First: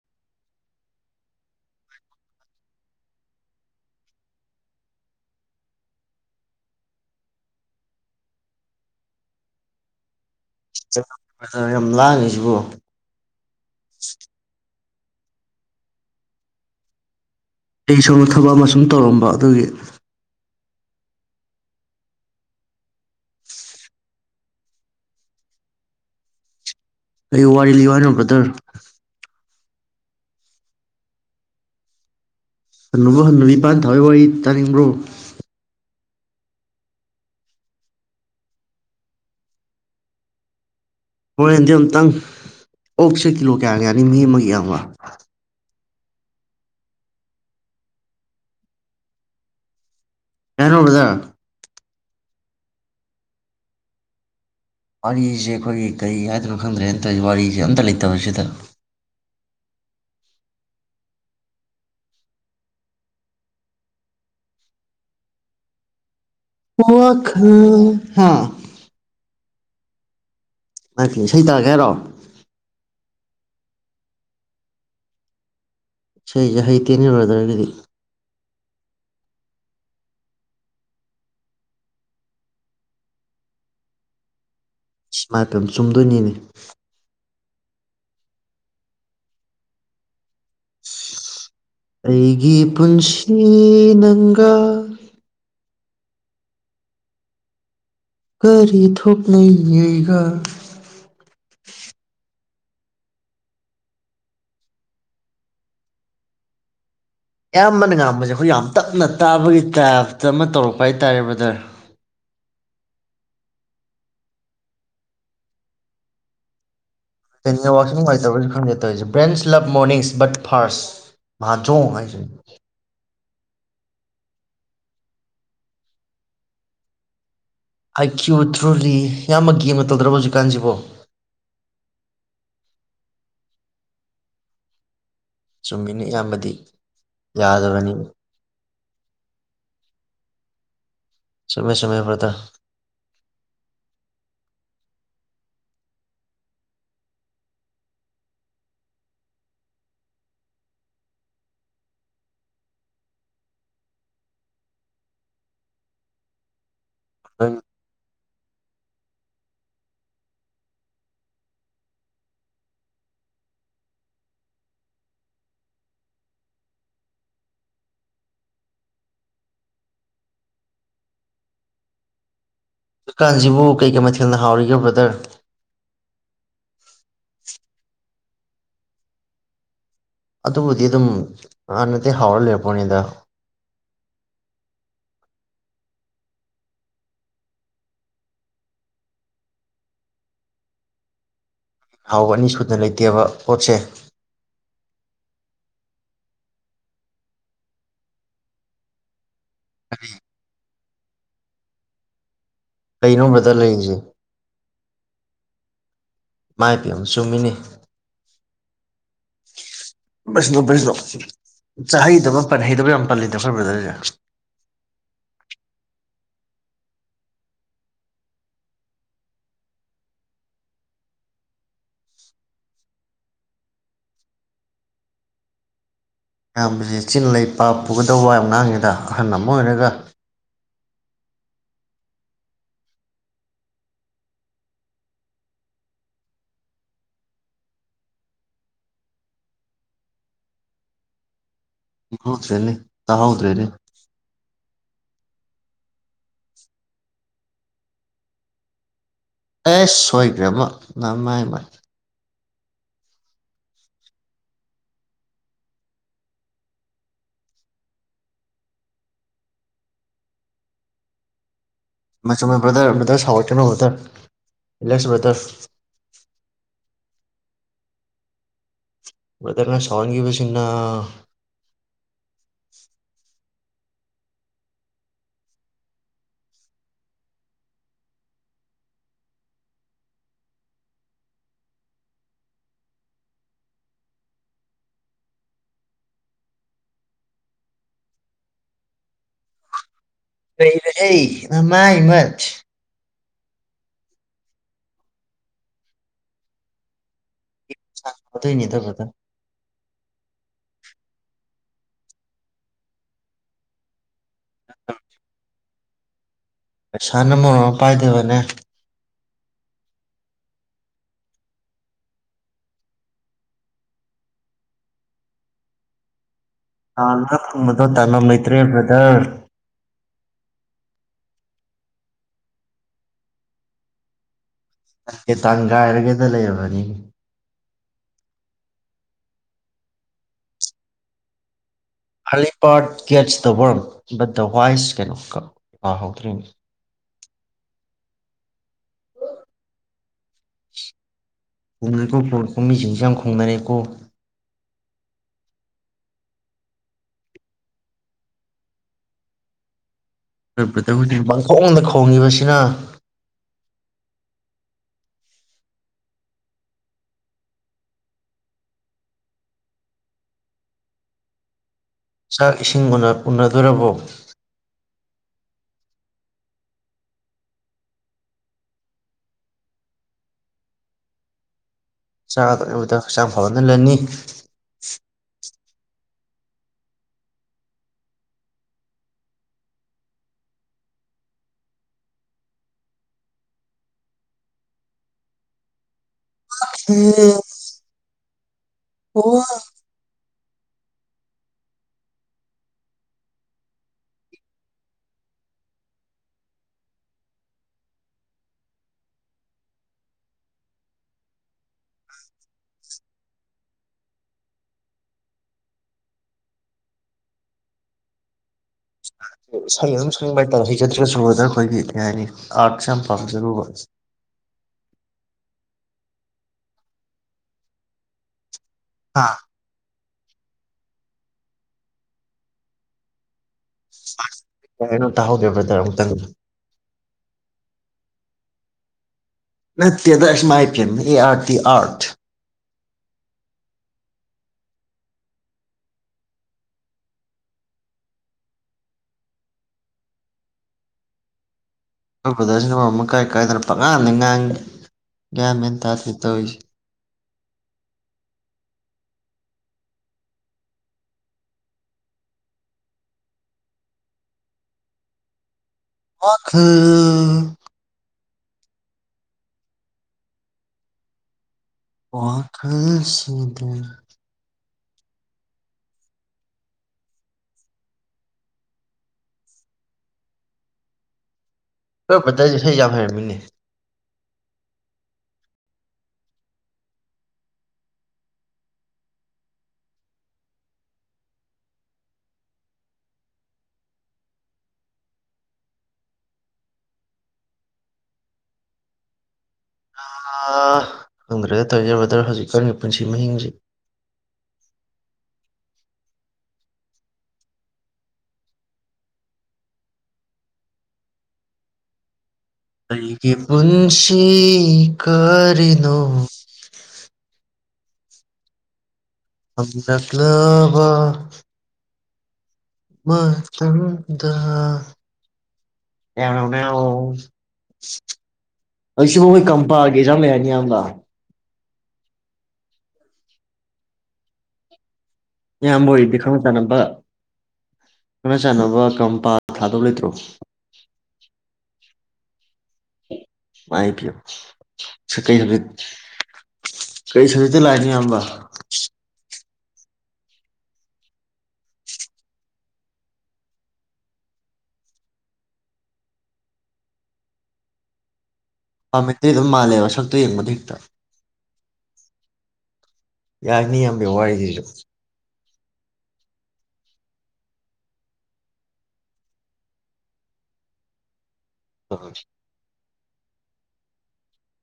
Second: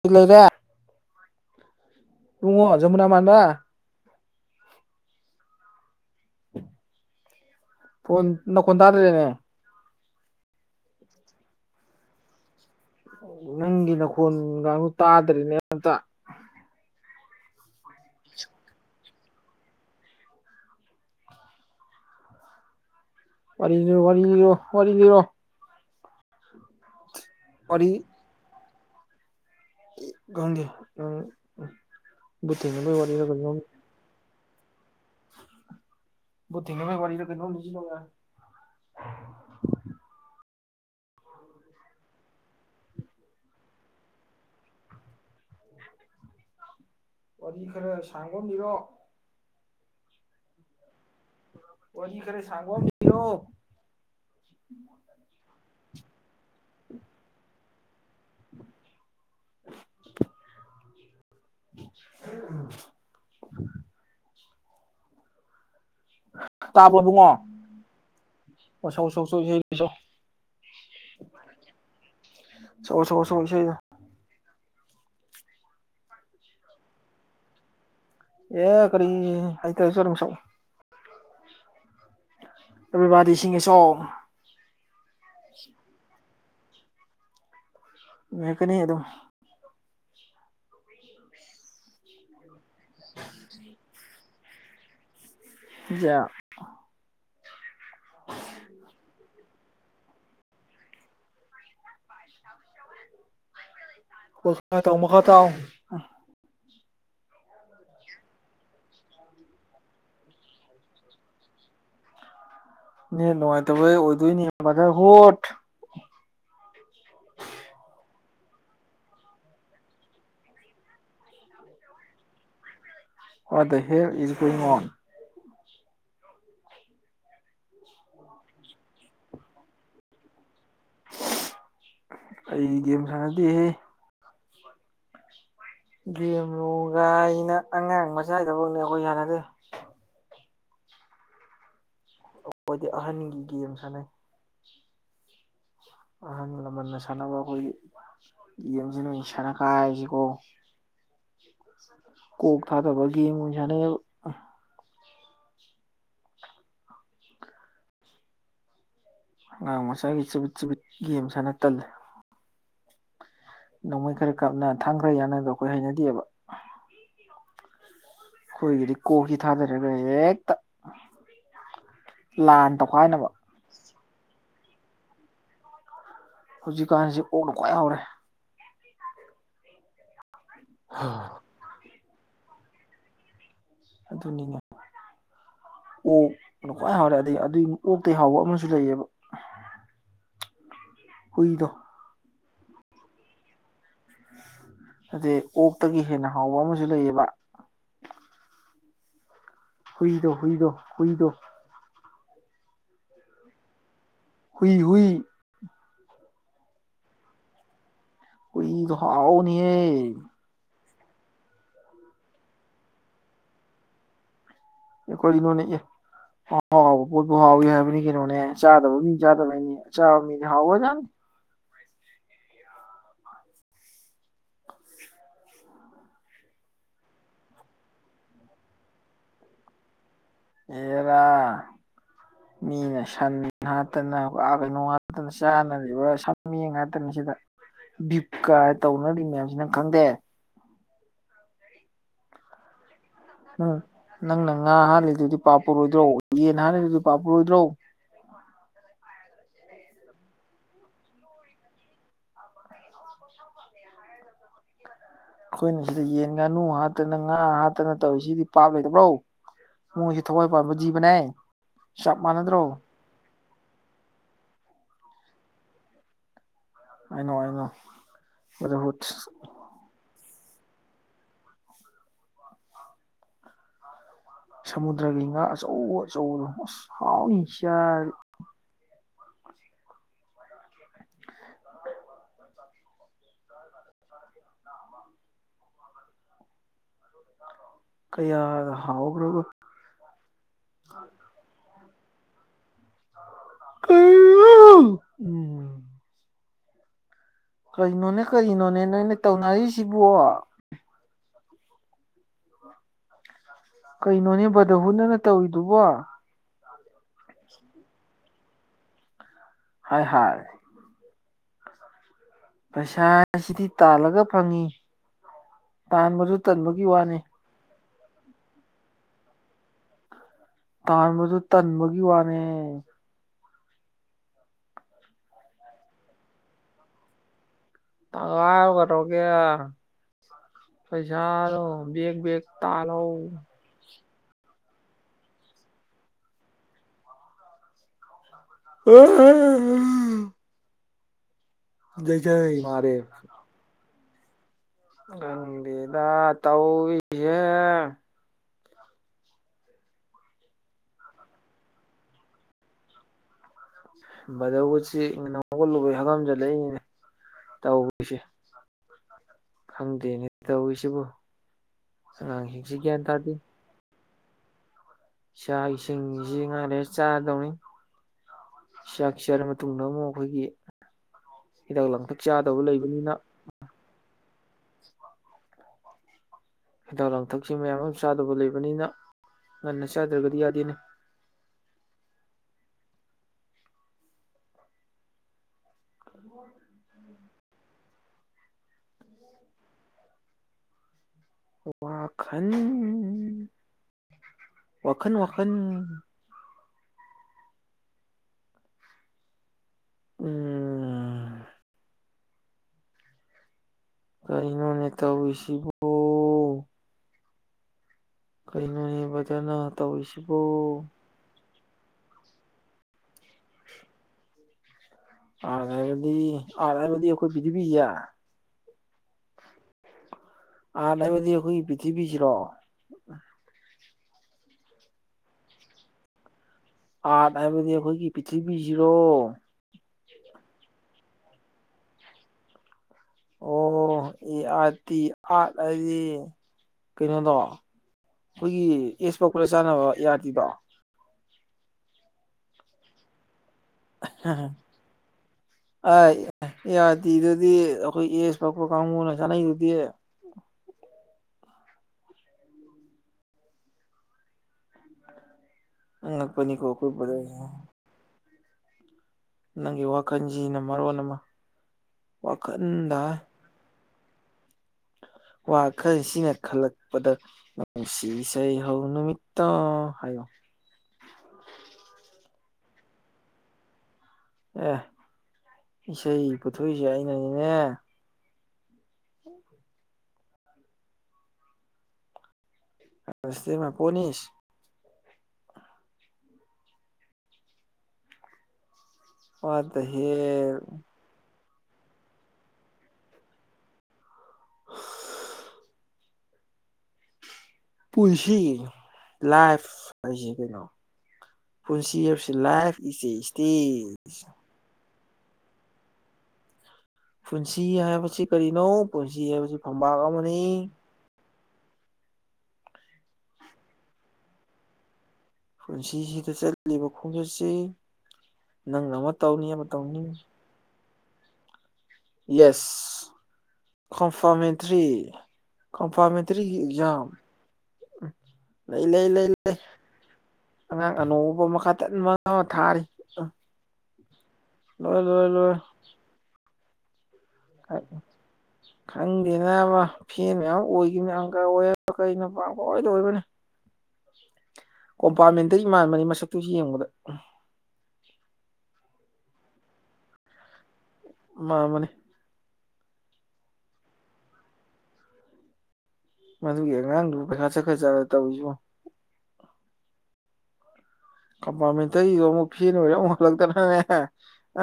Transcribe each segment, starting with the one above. ꯀꯩ ꯂꯩꯔꯦ ꯏꯕꯨꯡꯉꯣ ꯖꯃꯨꯅ ꯃꯥꯟꯕ ꯐꯣꯟ ꯅꯈꯣꯟ ꯇꯗꯔꯦꯅꯦ ꯌꯥꯝ ꯂꯥꯡꯑꯉꯤ ꯖꯤꯕꯣ ꯅꯪꯒꯤ ꯅꯈꯣꯟꯉꯥꯡꯉꯨ ꯇꯥꯗꯔꯤꯅꯦ ꯑꯝꯇ ꯑꯩꯁꯨ ꯊꯕꯛ ꯑꯃ ꯁꯨꯝ ꯇꯧꯔꯝ ꯑꯗꯨꯒꯤ ꯋꯥꯔꯤꯂꯤꯌꫭ ꯋꯥꯔꯤꯂꯤꯌꫭ ꯋꯥꯔꯤꯂꯤꯔꫭ ꯀꯩ ꯋꯥꯔꯤ ꯂꯤꯌꫭ ꯍꯥꯏ ꯅꯣ ꯕꯗꯔ ꯑꯩ ꯈꯪꯗꯦ ꯅꯪ ꯎꯝ ꯍꯅꯨꯕ ꯍꯅꯨꯕꯤ ꯄꯥꯟ ꯊꯥꯕꯩ ꯋꯥꯔꯤ ꯆꯥꯅꯤꯡꯕ꯭ꯔꯣ ꯕꯨꯠ ꯊꯦꯡꯅꯕꯩ ꯋꯥꯔꯤꯔ ꯀꯩꯅꯣꯝ ꯂꯤꯁꯜꯂꯛꯑꯣ ꯌꯥꯅꯤ ꯍꯣꯔꯦꯟꯗꯤ ꯑꯝꯇꯪ ꯑꯣꯛꯁꯦ ꯀꯤꯂꯣ ꯀꯌꯥꯒ ꯌꯥꯅꯤ ꯃꯤ ꯑꯃꯒꯤ ꯏꯌꯥꯝꯕ ꯋꯥꯔꯤ ꯈꯔ ꯁꯥꯡꯕ ꯑꯃ ꯂꯤꯔꯣ ꯀꯩꯅꯣ ꯕꯗꯔ ꯋꯥꯔꯤ ꯈꯔ ꯁꯥꯡꯕ ꯑꯝ ꯏꯔꯣ ꯋꯥꯔꯤꯁꯦ ꯑꯩꯈꯣꯏꯒꯤ ꯀꯔꯤ ꯍꯥꯏꯗ꯭ꯔꯣꯅ ꯈꯪꯗꯔꯦꯟ ꯇꯧꯏꯖꯦ ꯋꯥꯔꯤ ꯖꯦ ꯑꯝꯇ ꯂꯩ ꯇꯧꯏꯁꯤꯗ ꯎ ꯇꯥꯕ꯭ꯔꯣ ꯏꯕꯨꯡꯉꯣ ꯋꯥꯈꯜ ꯍ ꯄꯖꯣ ꯑꯩꯀꯤ ꯏꯁꯩ ꯇꯥꯒꯦ ꯍꯥꯏꯔꯣ ꯁꯛꯑꯣ ꯏꯁꯩꯗ ꯏꯁꯩ ꯖꯦꯥ ꯍꯩ ꯇꯦꯟꯅꯦ ꯚꯗ꯭ꯔꯒꯗꯤ ꯑꯦ ꯀꯔꯤ ꯑ ꯍꯩ ꯇꯔꯁꯨ ꯑꯗꯨꯝ ꯁꯛꯎ ꯑꯕꯤꯕꯥꯗꯤꯁꯤꯡ ꯑꯁꯨ ꯁꯃꯥꯏꯄꯦꯝꯃ ꯆꯨꯝꯗꯣꯏꯅꯤꯅꯦ ꯅꯩꯀꯅꯤ ꯑꯗꯨꯝ ꯑꯩꯒꯤ ꯄꯨꯟꯁꯤ ꯅꯪ ꯒ ꯌꯥ ꯀꯔꯤ ꯊꯣꯛꯅꯩ ꯌꯩꯒ [unintelligible] ꯃꯈꯥ ꯇꯥꯎ ꯑꯌꯥꯝꯕꯅ ꯉꯥꯡꯕꯁꯦ ꯑꯩꯈꯣꯏ ꯌꯥꯝ ꯇꯞꯅ ꯇꯥꯕꯒꯤ ꯇꯥꯏꯞꯇ ꯑꯃ ꯇꯧꯔꯛꯄ ꯍꯥꯏ ꯇꯥꯔꯦ ꯕ꯭ꯔꯗꯔ ꯏ ꯅꯨꯡꯉꯥꯏꯇꯕꯩ ꯑꯣꯏꯗꯣꯏꯅꯦ ꯕꯔ꯭ꯗꯔ ꯍꯣꯠ ꯅꯦꯋꯥꯔꯛꯁꯨ ꯅꯨꯡꯉꯥꯏꯇꯕꯩꯔꯁꯨ ꯈꯪꯗꯦ ꯇꯧꯔꯤꯁꯦ ꯕ꯭ꯔꯦꯟꯁ ꯂꯞ ꯃꯣꯔꯅꯤꯡꯁ ꯕꯠ ꯐꯥꯔꯁ [unintelligible] ꯍꯥꯏꯁꯦ ꯋꯥꯠ ꯗ ꯍꯦꯜ ꯢꯁ ꯒꯣꯏꯡ ꯑꯣꯟ ꯑꯥꯏ ꯀ꯭ꯌꯨ ꯊ꯭ꯔꯨꯂꯤ ꯏꯌꯥꯝꯕ ꯒꯦꯝꯅ ꯇꯧꯗ꯭ꯔꯕꯣ ꯍꯧꯖꯤꯛꯀꯥꯟꯁꯤꯕꯣ ꯑꯩ ꯒꯦꯝ ꯁꯥꯟꯅꯗꯦꯍꯦ ꯆꯨꯝꯃꯤꯅꯤ ꯒꯦꯝ ꯏꯌꯥꯝꯕꯗꯤ ꯅꯨꯡꯀꯥꯏꯅ ꯌꯥꯗꯕꯅꯤ ꯑꯉꯥꯡ ꯃꯆꯥꯒꯤ ꯊꯕꯛꯅꯦ ꯑꯣꯏ ꯌꯥꯅꯗ ꯆꯨꯝꯃꯦ ꯆꯨꯝꯃꯦ ꯕ꯭ꯔꯗꯔ ꯑꯩꯗꯤ ꯑꯍꯟꯒꯤ ꯒꯦꯝ ꯁꯥꯟꯅꯩ ꯑꯍꯜ ꯂꯃꯟꯅ ꯁꯥꯟꯅꯕ ꯑꯩꯈꯣꯏꯒꯤ ꯒꯦꯝꯁꯤꯅ ꯁꯥꯟꯅ ꯀꯥꯏ ꯍꯥꯏꯁꯤꯀꯣ ꯀꯣꯛ ꯊꯥꯗꯕ ꯒꯦꯝ ꯑꯣꯏꯅ ꯁꯥꯟꯅꯩꯌꯦꯕ ꯍ [inaudible] ꯑꯉꯥꯡ ꯃꯆꯥꯒꯤ ꯆꯕꯤꯠ ꯆꯕꯤꯠ ꯒꯦꯝ ꯁꯥꯟꯅꯥ ꯇꯜꯂꯦ ꯅꯣꯡꯃꯩ ꯈꯔ ꯀꯥꯞꯅ ꯊꯥꯡ ꯈ꯭ꯔ ꯌꯥꯅꯕꯗꯣ ꯑꯩꯈꯣꯏ ꯍꯩꯅꯗꯦꯕ ꯑꯩꯈꯣꯏꯒꯤꯗꯤ ꯀꯣꯛꯁꯤ ꯊꯥꯗꯔꯒ ꯍꯦꯛꯇ ꯂꯥꯟ ꯇꯧꯈꯥꯏꯅꯕ ꯨꯀꯥꯟꯁꯤꯕꯨ ꯀꯩꯀꯩ ꯃꯊꯦꯜꯅ ꯍꯥꯎꯔꯤꯒꯦ ꯕꯔ꯭ꯗꯔ ꯍꯧꯖꯤꯛꯀꯥꯟꯁꯤ ꯑꯣꯛꯅ ꯈ꯭ꯋꯥꯏ ꯍꯥꯎꯔꯦ ꯑꯗꯨꯕꯨꯗꯤ ꯑꯗꯨꯝ ꯍꯥꯎꯔ ꯂꯩꯔꯄꯣꯠꯅꯤꯗ ꯑꯗꯨꯅꯤꯅꯦ ꯑꯣꯛꯅ ꯈ꯭ꯋꯥꯏ ꯍꯥꯎꯔꯦ ꯑꯗꯩ ꯑꯗꯨꯒꯤ ꯑꯣꯛꯇꯒꯤ ꯍꯥꯎꯕ ꯑꯃꯁꯨ ꯂꯩꯌꯦꯕ ꯍꯨꯏꯗꯣ ꯑꯧ ꯑꯅꯤ ꯁꯨꯅ ꯂꯩꯇꯦꯕ ꯄꯣꯠꯁꯦ ꯅꯠꯇꯦ ꯑꯣꯛꯇꯒꯤ ꯍꯦꯟꯅ ꯍꯥꯎꯕ ꯑꯃꯁꯨ ꯂꯩꯌꯦꯕ ꯍꯨꯏꯗꯣ ꯍꯨꯏꯗꯣ ꯍꯨꯏꯗꯣ ꯀꯩꯅꯣ ꯕꯔ꯭ꯗꯔ ꯂꯩꯔꯤꯁꯦ ꯍꯨꯏ ꯍꯨꯏ ꯃꯥꯏ ꯄꯦꯝꯃ ꯆꯨꯝꯃꯤꯅꯤ ꯍꯨꯢꯗꯣ ꯍꯥꯎꯕꯅꯤꯍꯦ ꯕꯩꯁꯅꯣ ꯕꯩꯁꯅꯣ ꯆꯥꯍꯩꯗꯕ ꯄꯟꯍꯩꯗꯕ ꯌꯥꯝ ꯄꯜꯂꯤꯗ ꯈꯣꯏ ꯕꯔ꯭ꯗꯔ ꯁꯦ ꯑꯩ ꯀꯩꯅꯣꯅꯦ ꯑꯦ ꯍꯥꯎꯕ ꯄꯣꯠꯄꯨ ꯍꯥꯎꯋꯤ ꯍꯥꯏꯕꯅꯤ ꯀꯩꯅꯣꯅꯦ ꯆꯥꯗꯕ ꯃꯤ ꯆꯥꯗꯕꯩꯅꯤ ꯆꯥꯕ ꯃꯤꯗꯤ ꯍꯥꯎꯕꯖꯥꯠꯅꯤ ꯑꯌꯥꯝꯕꯁꯤ ꯆꯤꯟ ꯂꯩ ꯄꯥꯞ ꯄꯨꯒꯗꯕ ꯋꯥ ꯌꯥꯝ ꯅꯥꯡꯉꯤꯗ ꯑꯍꯜ ꯑꯃ ꯑꯣꯏꯔꯒ ꯑꯦꯔꯥ ꯃꯤꯅ ꯁꯟ ꯍꯥꯠꯇꯅꯥ ꯀꯩꯅꯣ ꯍꯥꯠꯇꯅ ꯆꯥꯅꯔꯤꯕ ꯁꯟꯃꯦ ꯍꯥꯠꯇꯅꯤ ꯁꯤꯗ ꯕꯤꯞꯀꯥꯏ ꯇꯧꯅꯔꯤ ꯃꯌꯥꯝꯁꯤ ꯅꯪ ꯈꯪꯗꯦ [unintelligible] ꯇꯥꯍꯧꯗꯔ꯭ꯦꯅꯦ ꯅꯪ ꯅꯪꯅ ꯉꯥ ꯍꯥꯠꯂꯤꯗꯨꯗꯤ ꯄꯥꯞ ꯄꯨꯔꯣꯏꯗꯔꯣ ꯌꯦꯟ ꯍꯥꯠꯂꯤꯗꯨꯗꯤ ꯄꯥꯞ ꯄꯨꯔꯣꯏꯗꯔꯣ ꯑꯦꯁ ꯁꯣꯏꯒ꯭ꯔꯦꯕꯣ ꯅꯃꯥꯏꯃꯠ ꯑꯩꯈꯣꯏꯅ ꯁꯤꯗ ꯌꯦꯟ ꯉꯥꯅꯨ ꯍꯥꯠꯇꯅ ꯉꯥ ꯍꯥꯠꯇꯅ ꯇꯧꯔꯤ ꯁꯤꯗꯤ ꯄꯥꯞ ꯂꯩꯇꯕ꯭ꯔꯣ ꯃꯣꯏꯁꯤ ꯊꯋꯥꯏ ꯄꯥꯟꯕ ꯖꯤꯕꯅꯦ ꯆꯞ ꯆꯨꯝꯃꯦ ꯃꯥꯟꯅꯗ꯭ꯔꯣ ꯕꯔ꯭ꯗꯔ ꯕꯔ꯭ꯗꯔ ꯁꯥꯎꯏ ꯀꯩꯅꯣꯕꯇꯔ ꯏꯂꯦꯛꯁ ꯕꯇꯔ ꯑꯩꯅ ꯑꯩꯅ ꯃꯅ ꯁꯥꯎꯡꯒꯤ ꯁ ꯁꯤꯅꯥ ꯁꯃꯨꯗ꯭ꯔꯒꯤ ꯉꯥ ꯑꯆꯧ ꯑꯆꯧ ꯑꯁ ꯍꯥꯎꯅꯤ ꯆ ꯀꯌꯥ ꯍꯥꯎ ꯂꯩ ꯍ ꯃꯥꯏ ꯃꯆ ꯎ ꯎꯝ ꯀꯅꯣꯅꯦ ꯁꯥꯎꯗꯣꯏꯅꯤꯗ ꯀꯅꯣꯅꯦ ꯕ꯭ꯔꯗꯔ ꯅꯣꯏꯅ ꯇꯧꯅꯔꯤꯁꯤ ꯁꯤꯕꯣ ꯀꯩꯅꯣꯅꯦ ꯕꯗ ꯍꯨꯟꯅꯅ ꯇꯧꯔꯤꯗꯨꯕꯣ ꯄꯩꯁꯥꯅ ꯃꯔꯝ ꯑꯃ ꯄꯥꯏꯗꯕꯅꯦ ꯍ ꯍ ꯄꯩꯁꯥꯁꯤꯗꯤ ꯇꯥꯜꯂꯒ ꯐꯪꯉꯤ ꯇꯥꯟꯕꯗꯨ ꯇꯟꯕꯒꯤ ꯋꯥꯅꯤ ꯑꯗꯣ ꯇꯥꯃꯝ ꯂꯩꯇ꯭ꯔꯦ ꯕ꯭ꯔꯗꯔ ꯇꯥꯟꯕꯗꯨ ꯇꯟꯕꯒꯤ ꯋꯥꯅꯦ ꯦ ꯇꯥꯡꯒꯥꯏꯔꯒꯦꯗ ꯂꯩꯔꯕꯅꯤ ꯇꯉ ꯈꯣꯒꯦ ꯄꯩꯁꯥ ꯑꯂꯤꯄꯥꯥꯔꯠ ꯀꯒꯦꯠꯁ ꯇꯧꯕ꯭ꯔꯝ ꯕꯠ ꯗ ꯋꯥꯏꯁ ꯀꯩꯅꯣ ꯀ ꯄꯍꯧꯗ꯭ꯔꯤꯅꯤ ꯎ [inaudible] ꯀꯨꯝꯩ ꯀ ꯄꯣꯠ ꯀꯨꯝ ꯃꯤꯖꯤꯤꯡꯁꯤ ꯌꯥꯝ ꯈꯣꯡꯅ ꯀꯣ ꯑꯪꯕꯤꯗꯥ ꯇꯧ ꯏ ꯍꯧꯖꯤꯛ ꯃꯥꯡꯈꯣꯡꯗ ꯈꯣꯡꯉꯤꯕꯁꯤꯅ ꯕꯗꯧꯒꯠꯁꯤ ꯅꯍꯧꯒꯠꯂꯨꯕꯩ ꯍꯪꯉꯝꯖꯤꯜꯂꯛꯏꯅꯤꯅꯦ ꯇꯧꯕꯣꯏꯁꯦ ꯈꯪꯗꯦꯅꯦ ꯇꯧꯋꯤꯁꯤꯕꯨ ꯆꯥꯛ ꯏꯁꯤꯡ ꯎꯅꯗꯣꯏꯔꯕꯣ [inaudible] ꯆꯥꯛ ꯏꯁꯤꯡꯁꯤ ꯉꯥꯡ ꯂꯩꯦ ꯆꯥꯗꯧꯅꯤ ꯆꯥꯛ ꯆꯥꯔꯕ ꯃꯇꯨꯡꯗ ꯑꯃꯨꯛ ꯑꯩꯈꯣꯏꯒꯤ ꯍꯤꯗꯥꯛ ꯂꯥꯡꯊꯛ ꯆꯥꯗꯕ ꯆꯥꯕꯗ ꯂꯩꯕꯅꯤꯅ ꯍꯛꯆꯥꯡ ꯐꯕꯅ ꯂꯩꯅꯤ ꯍꯤꯗꯥꯛ ꯂꯥꯡꯊꯛꯁꯤꯡ ꯃꯌꯥꯝ ꯑꯃ ꯆꯥꯗꯕ ꯂꯩꯕꯅꯤꯅ ꯉꯟꯅ ꯆꯥꯗ꯭ꯔꯒꯗꯤ ꯌꯥꯗꯦꯅꯦ ꯎꯝ ꯑꯣ ꯋꯥꯈ ꯋꯥꯈꯟ ꯋꯥꯈꯟ ꯎꯝ ꯀꯅꯣ ꯅꯠꯇ ꯑꯣꯏꯁꯤꯕ ꯀꯔꯤꯅꯣꯅꯦ ꯕꯗꯔꯅ ꯁꯒꯤ ꯑꯗꯨꯝ ꯇꯧꯔꯤꯁꯤꯕꯨ ꯁꯪꯅꯤꯡꯕ ꯍꯥꯏꯇꯥꯔꯦ ꯍꯖꯠꯇ꯭ꯔꯒ ꯁꯕꯗꯅ ꯑꯩꯈꯣꯏꯒꯤ ꯌꯥꯅꯤ ꯑꯥꯠ ꯁꯝ ꯐꯝꯖꯔꯕꯨꯕꯁ ꯑꯥꯗ ꯍꯧꯕꯗꯤ ꯑꯔꯠ꯭ ꯍꯧꯕꯗꯤ ꯑꯩꯈꯣꯏ ꯄꯤꯊꯤꯕꯤꯁꯦ ꯑꯥ ꯑꯥ ꯍꯥꯏꯕꯗꯤ ꯑꯩꯈꯣꯏꯒꯤ ꯄꯤꯊꯤꯕꯤꯁꯤꯔꯣ ꯀꯔꯤ ꯍꯥꯏꯔꯤꯅꯣ ꯇꯥꯍꯧꯗꯔ꯭ꯦ ꯕꯔꯗꯔ ꯑꯃꯨꯛꯇꯪꯒ ꯑꯥꯔꯠ ꯍꯥꯏꯕꯗꯤ ꯑꯩꯈꯣꯏꯒꯤ ꯄꯤꯔꯤꯊꯤꯔꯤꯕꯕꯤꯁꯤꯔꯣ ꯅꯇꯦꯗ ꯑꯦꯃꯥꯏ ꯄꯦꯃꯥ ꯑꯥꯔꯠ꯭ ꯑꯔꯠ ꯑꯣ ꯑꯦ ꯑꯥꯔ ꯇꯤ ꯑꯥꯠ ꯍꯥꯏꯗꯤ ꯀꯩꯅꯣꯗꯣ ꯑꯩꯈꯣꯏꯒꯤ ꯑꯦꯁꯄꯣꯛꯄꯂ ꯆꯥꯟꯅꯕ ꯑꯦ ꯑꯥꯔ ꯇꯤꯗꯣ ꯑꯈꯣꯏ ꯕꯔ꯭ꯗꯔꯁꯤꯟ ꯃꯔꯣꯜ ꯑꯃꯥ ꯀꯩ ꯀꯩ ꯗꯩꯅꯣ ꯃꯦꯟ ꯑ ꯇꯥꯗꯦ ꯇꯧꯔꯤꯁꯦ ꯌꯥꯗꯤꯤꯗꯗꯤ ꯑꯩꯈꯣꯏ ꯑꯦꯁ ꯄꯛꯄ ꯀꯥꯡꯕꯨꯅ ꯁꯥꯟꯅꯩꯗꯨꯗꯤ ꯑꯉꯛꯄꯅꯤ ꯋꯥꯈꯜ ꯀꯣ ꯀꯣꯏ ꯕꯗꯔ ꯅꯪꯒꯤ ꯋꯥꯈꯜꯁꯤꯅ ꯃꯔꯣꯟ ꯑꯃ ꯋꯥꯈ ꯋꯥꯈꯟꯗ ꯁꯤꯗ ꯋꯥꯈꯜꯁꯤꯅ ꯈꯜꯂꯛꯄꯗ ꯅꯨꯡꯁꯤ ꯏꯁꯩ ꯍꯧ ꯅꯨꯃꯤꯠꯇ ꯍꯥꯏꯌꯣ ꯑꯈꯣꯏ ꯕꯗꯦꯔꯁꯤ ꯏꯁꯩ ꯌꯥꯝ ꯍꯩꯔꯝꯃꯤꯅꯦ ꯑꯦ ꯏꯁꯩ ꯄꯨꯊꯣꯛꯏꯁꯦ ꯑꯩꯅꯅꯤꯅꯦ ꯎ ꯑꯁ ꯃꯥ ꯄꯣꯏꯟ ꯋꯥꯗ ꯋ꯭ꯗ ꯗ ꯍꯦꯂ ꯐꯪꯗ꯭ꯔꯦꯒ ꯇꯧꯖꯕꯗ ꯍꯧꯖꯤꯛꯀꯥꯟꯒꯤ ꯄꯨꯟꯁꯤ ꯃꯍꯤꯡꯁꯦ ꯄꯨꯟꯁꯤ ꯂꯥꯏꯐ ꯍꯥꯏꯁꯦ ꯀꯩꯅꯣ ꯄꯨꯟꯁꯤ ꯍꯥꯏꯕꯁꯤ ꯂꯥꯏꯐ ꯏꯁ ꯑꯦ ꯑꯩꯒꯤ ꯄꯨꯟꯁꯤ ꯁ꯭ꯇꯦꯖ ꯀꯔꯤꯅꯣ ꯄꯨꯟꯁꯤ ꯍꯥꯏꯕꯁꯤ ꯀꯔꯤꯅꯣ ꯄꯨꯟꯁꯤ ꯍꯥꯏꯕꯁꯤ ꯐꯝꯕꯥꯛ [unintelligible] ꯑꯃꯅꯤ ꯂꯕ ꯃꯇꯝꯗ ꯄꯨꯟꯁꯤꯁꯤꯗ ꯆꯠꯂꯤꯕ ꯈꯣꯡꯆꯠꯁꯤ ꯅꯪꯅ ꯑꯃ ꯍꯧꯖꯤꯛꯁꯤꯕꯨ ꯃꯣꯏ ꯇꯧꯅꯤ ꯑꯃ ꯀꯝꯄꯥꯒꯤ ꯇꯧꯅꯤ ꯑꯦꯛꯖꯥꯝ ꯂꯩ ꯍꯥꯏꯅꯤ ꯏꯌꯥꯝꯕ ꯌꯦꯁ ꯀꯣꯟꯐꯔꯃꯦꯟꯇꯔꯤ ꯏꯌꯥꯝꯕ ꯑꯣꯏꯔꯗꯤ ꯈꯪꯅ ꯆꯥꯟꯅꯕ ꯈꯪꯅ ꯆꯥꯟꯅꯕ ꯂꯩ ꯂꯩ ꯂꯩ ꯀꯝꯄꯥ ꯊꯥꯗꯧ ꯂꯩꯇ꯭ꯔꯣ ꯑꯉꯥꯡ ꯑꯅꯧꯕ ꯃꯈꯥ [unintelligible] ꯊꯥꯔꯤ ꯑ ꯃꯥꯏ ꯄꯤꯌꯣ ꯂꯣꯏ ꯂꯣꯏ ꯀꯩ ꯂꯣꯏ ꯁꯕꯖꯦꯛ ꯀꯩ ꯁꯨꯚꯦꯛꯠ ꯂꯥꯛꯑꯦꯅꯣ ꯌꯥꯝꯕ ꯈꯪꯗꯦ ꯅꯥꯕ ꯐꯦꯟ ꯃꯌꯥꯝ ꯑꯣꯏꯈꯤꯕꯅꯤ ꯑꯪꯀ ꯑꯣꯏ ꯀꯩꯅ ꯄ ꯑꯣꯏꯗ ꯑꯣꯏꯕꯅꯦ ꯀꯣꯝꯄꯥꯃꯦꯟꯇꯔꯤ ꯃꯥꯟꯕꯅꯤ ꯃꯁꯛꯇꯨ ꯌꯦꯡꯕꯗ ꯄꯥꯃꯦꯟꯇꯔꯤ ꯑꯗꯨꯝ ꯃꯥꯜꯂꯦꯕ ꯁꯛꯇꯨ ꯌꯦꯡꯕꯗ ꯍꯦꯛꯇ ꯃꯥ ꯃꯟꯕꯅꯤ ꯌꯥꯅꯤ ꯌꯥꯝꯝꯕꯦ ꯋꯥꯔꯤꯁꯤꯁꯨ ꯃꯗꯨꯒꯤ ꯑꯉꯥꯡꯗꯨ ꯄꯩꯁꯥ ꯆꯠꯈꯠ ꯆꯠꯔ ꯇꯧꯔꯤꯁꯤꯕꯣ ꯀꯝꯄꯥꯃꯦꯟꯇꯇꯔꯤꯗꯨ ꯋꯥꯔꯤꯁꯤꯁꯨ ꯑꯃꯨꯛ ꯐꯦꯅ ꯑꯣꯏꯔ ꯑꯃꯨꯛ [unintelligible]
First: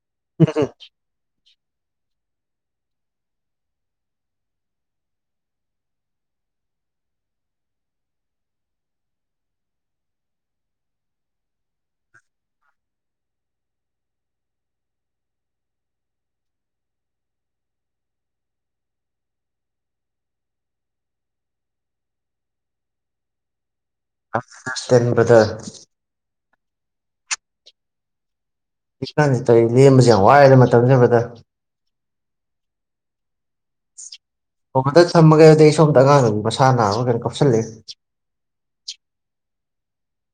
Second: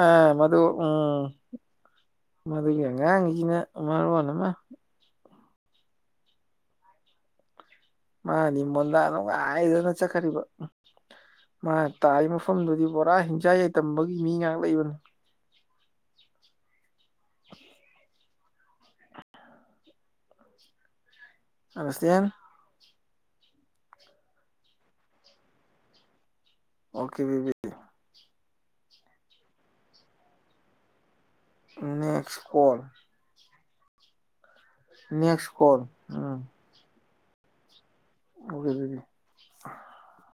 ꯑ ꯃꯗꯨ ꯎꯝ ꯃꯗꯨꯒꯤ ꯑꯉꯥꯡꯒꯤꯁꯤꯅ ꯃꯔꯣꯟ ꯑꯃ ꯃꯥꯗꯤ ꯃꯣꯟꯗꯥ ꯅꯨꯡꯉꯥꯏꯗꯅ ꯆꯠꯈ꯭ꯔꯤꯕ ꯃꯥꯅ ꯇꯥꯔꯤ ꯃꯐꯝꯗꯨꯗꯤ ꯄꯨꯔꯥ ꯍꯤꯡꯆꯥꯏ ꯌꯥꯏꯇꯝꯕꯒꯤ ꯃꯤ ꯉꯥꯛ ꯂꯩꯕꯅꯤ ꯑꯟꯗꯁꯇꯦꯟ [unintelligible] ꯑꯣꯀꯦ ꯕꯦꯕꯤ [unintelligible] ꯂꯦꯝꯕꯁꯤ ꯌꯥꯝ ꯋꯥꯔꯦꯗ ꯃꯇꯝꯁꯤ ꯕꯗꯔ ꯅꯦꯛꯁ ꯀꯣꯜ [unintelligible] ꯍꯣ ꯕꯥꯗꯔ ꯊꯝꯃꯒꯦ ꯅꯦꯛꯁ ꯑꯗꯨꯗꯤ ꯀꯣꯜ ꯁꯣꯝꯗ ꯑꯉꯥꯡ ꯎꯝ ꯅꯨꯕꯤ ꯃꯁꯥ ꯅꯥꯕ ꯀꯩꯅꯣ [unintelligible] [unintelligible]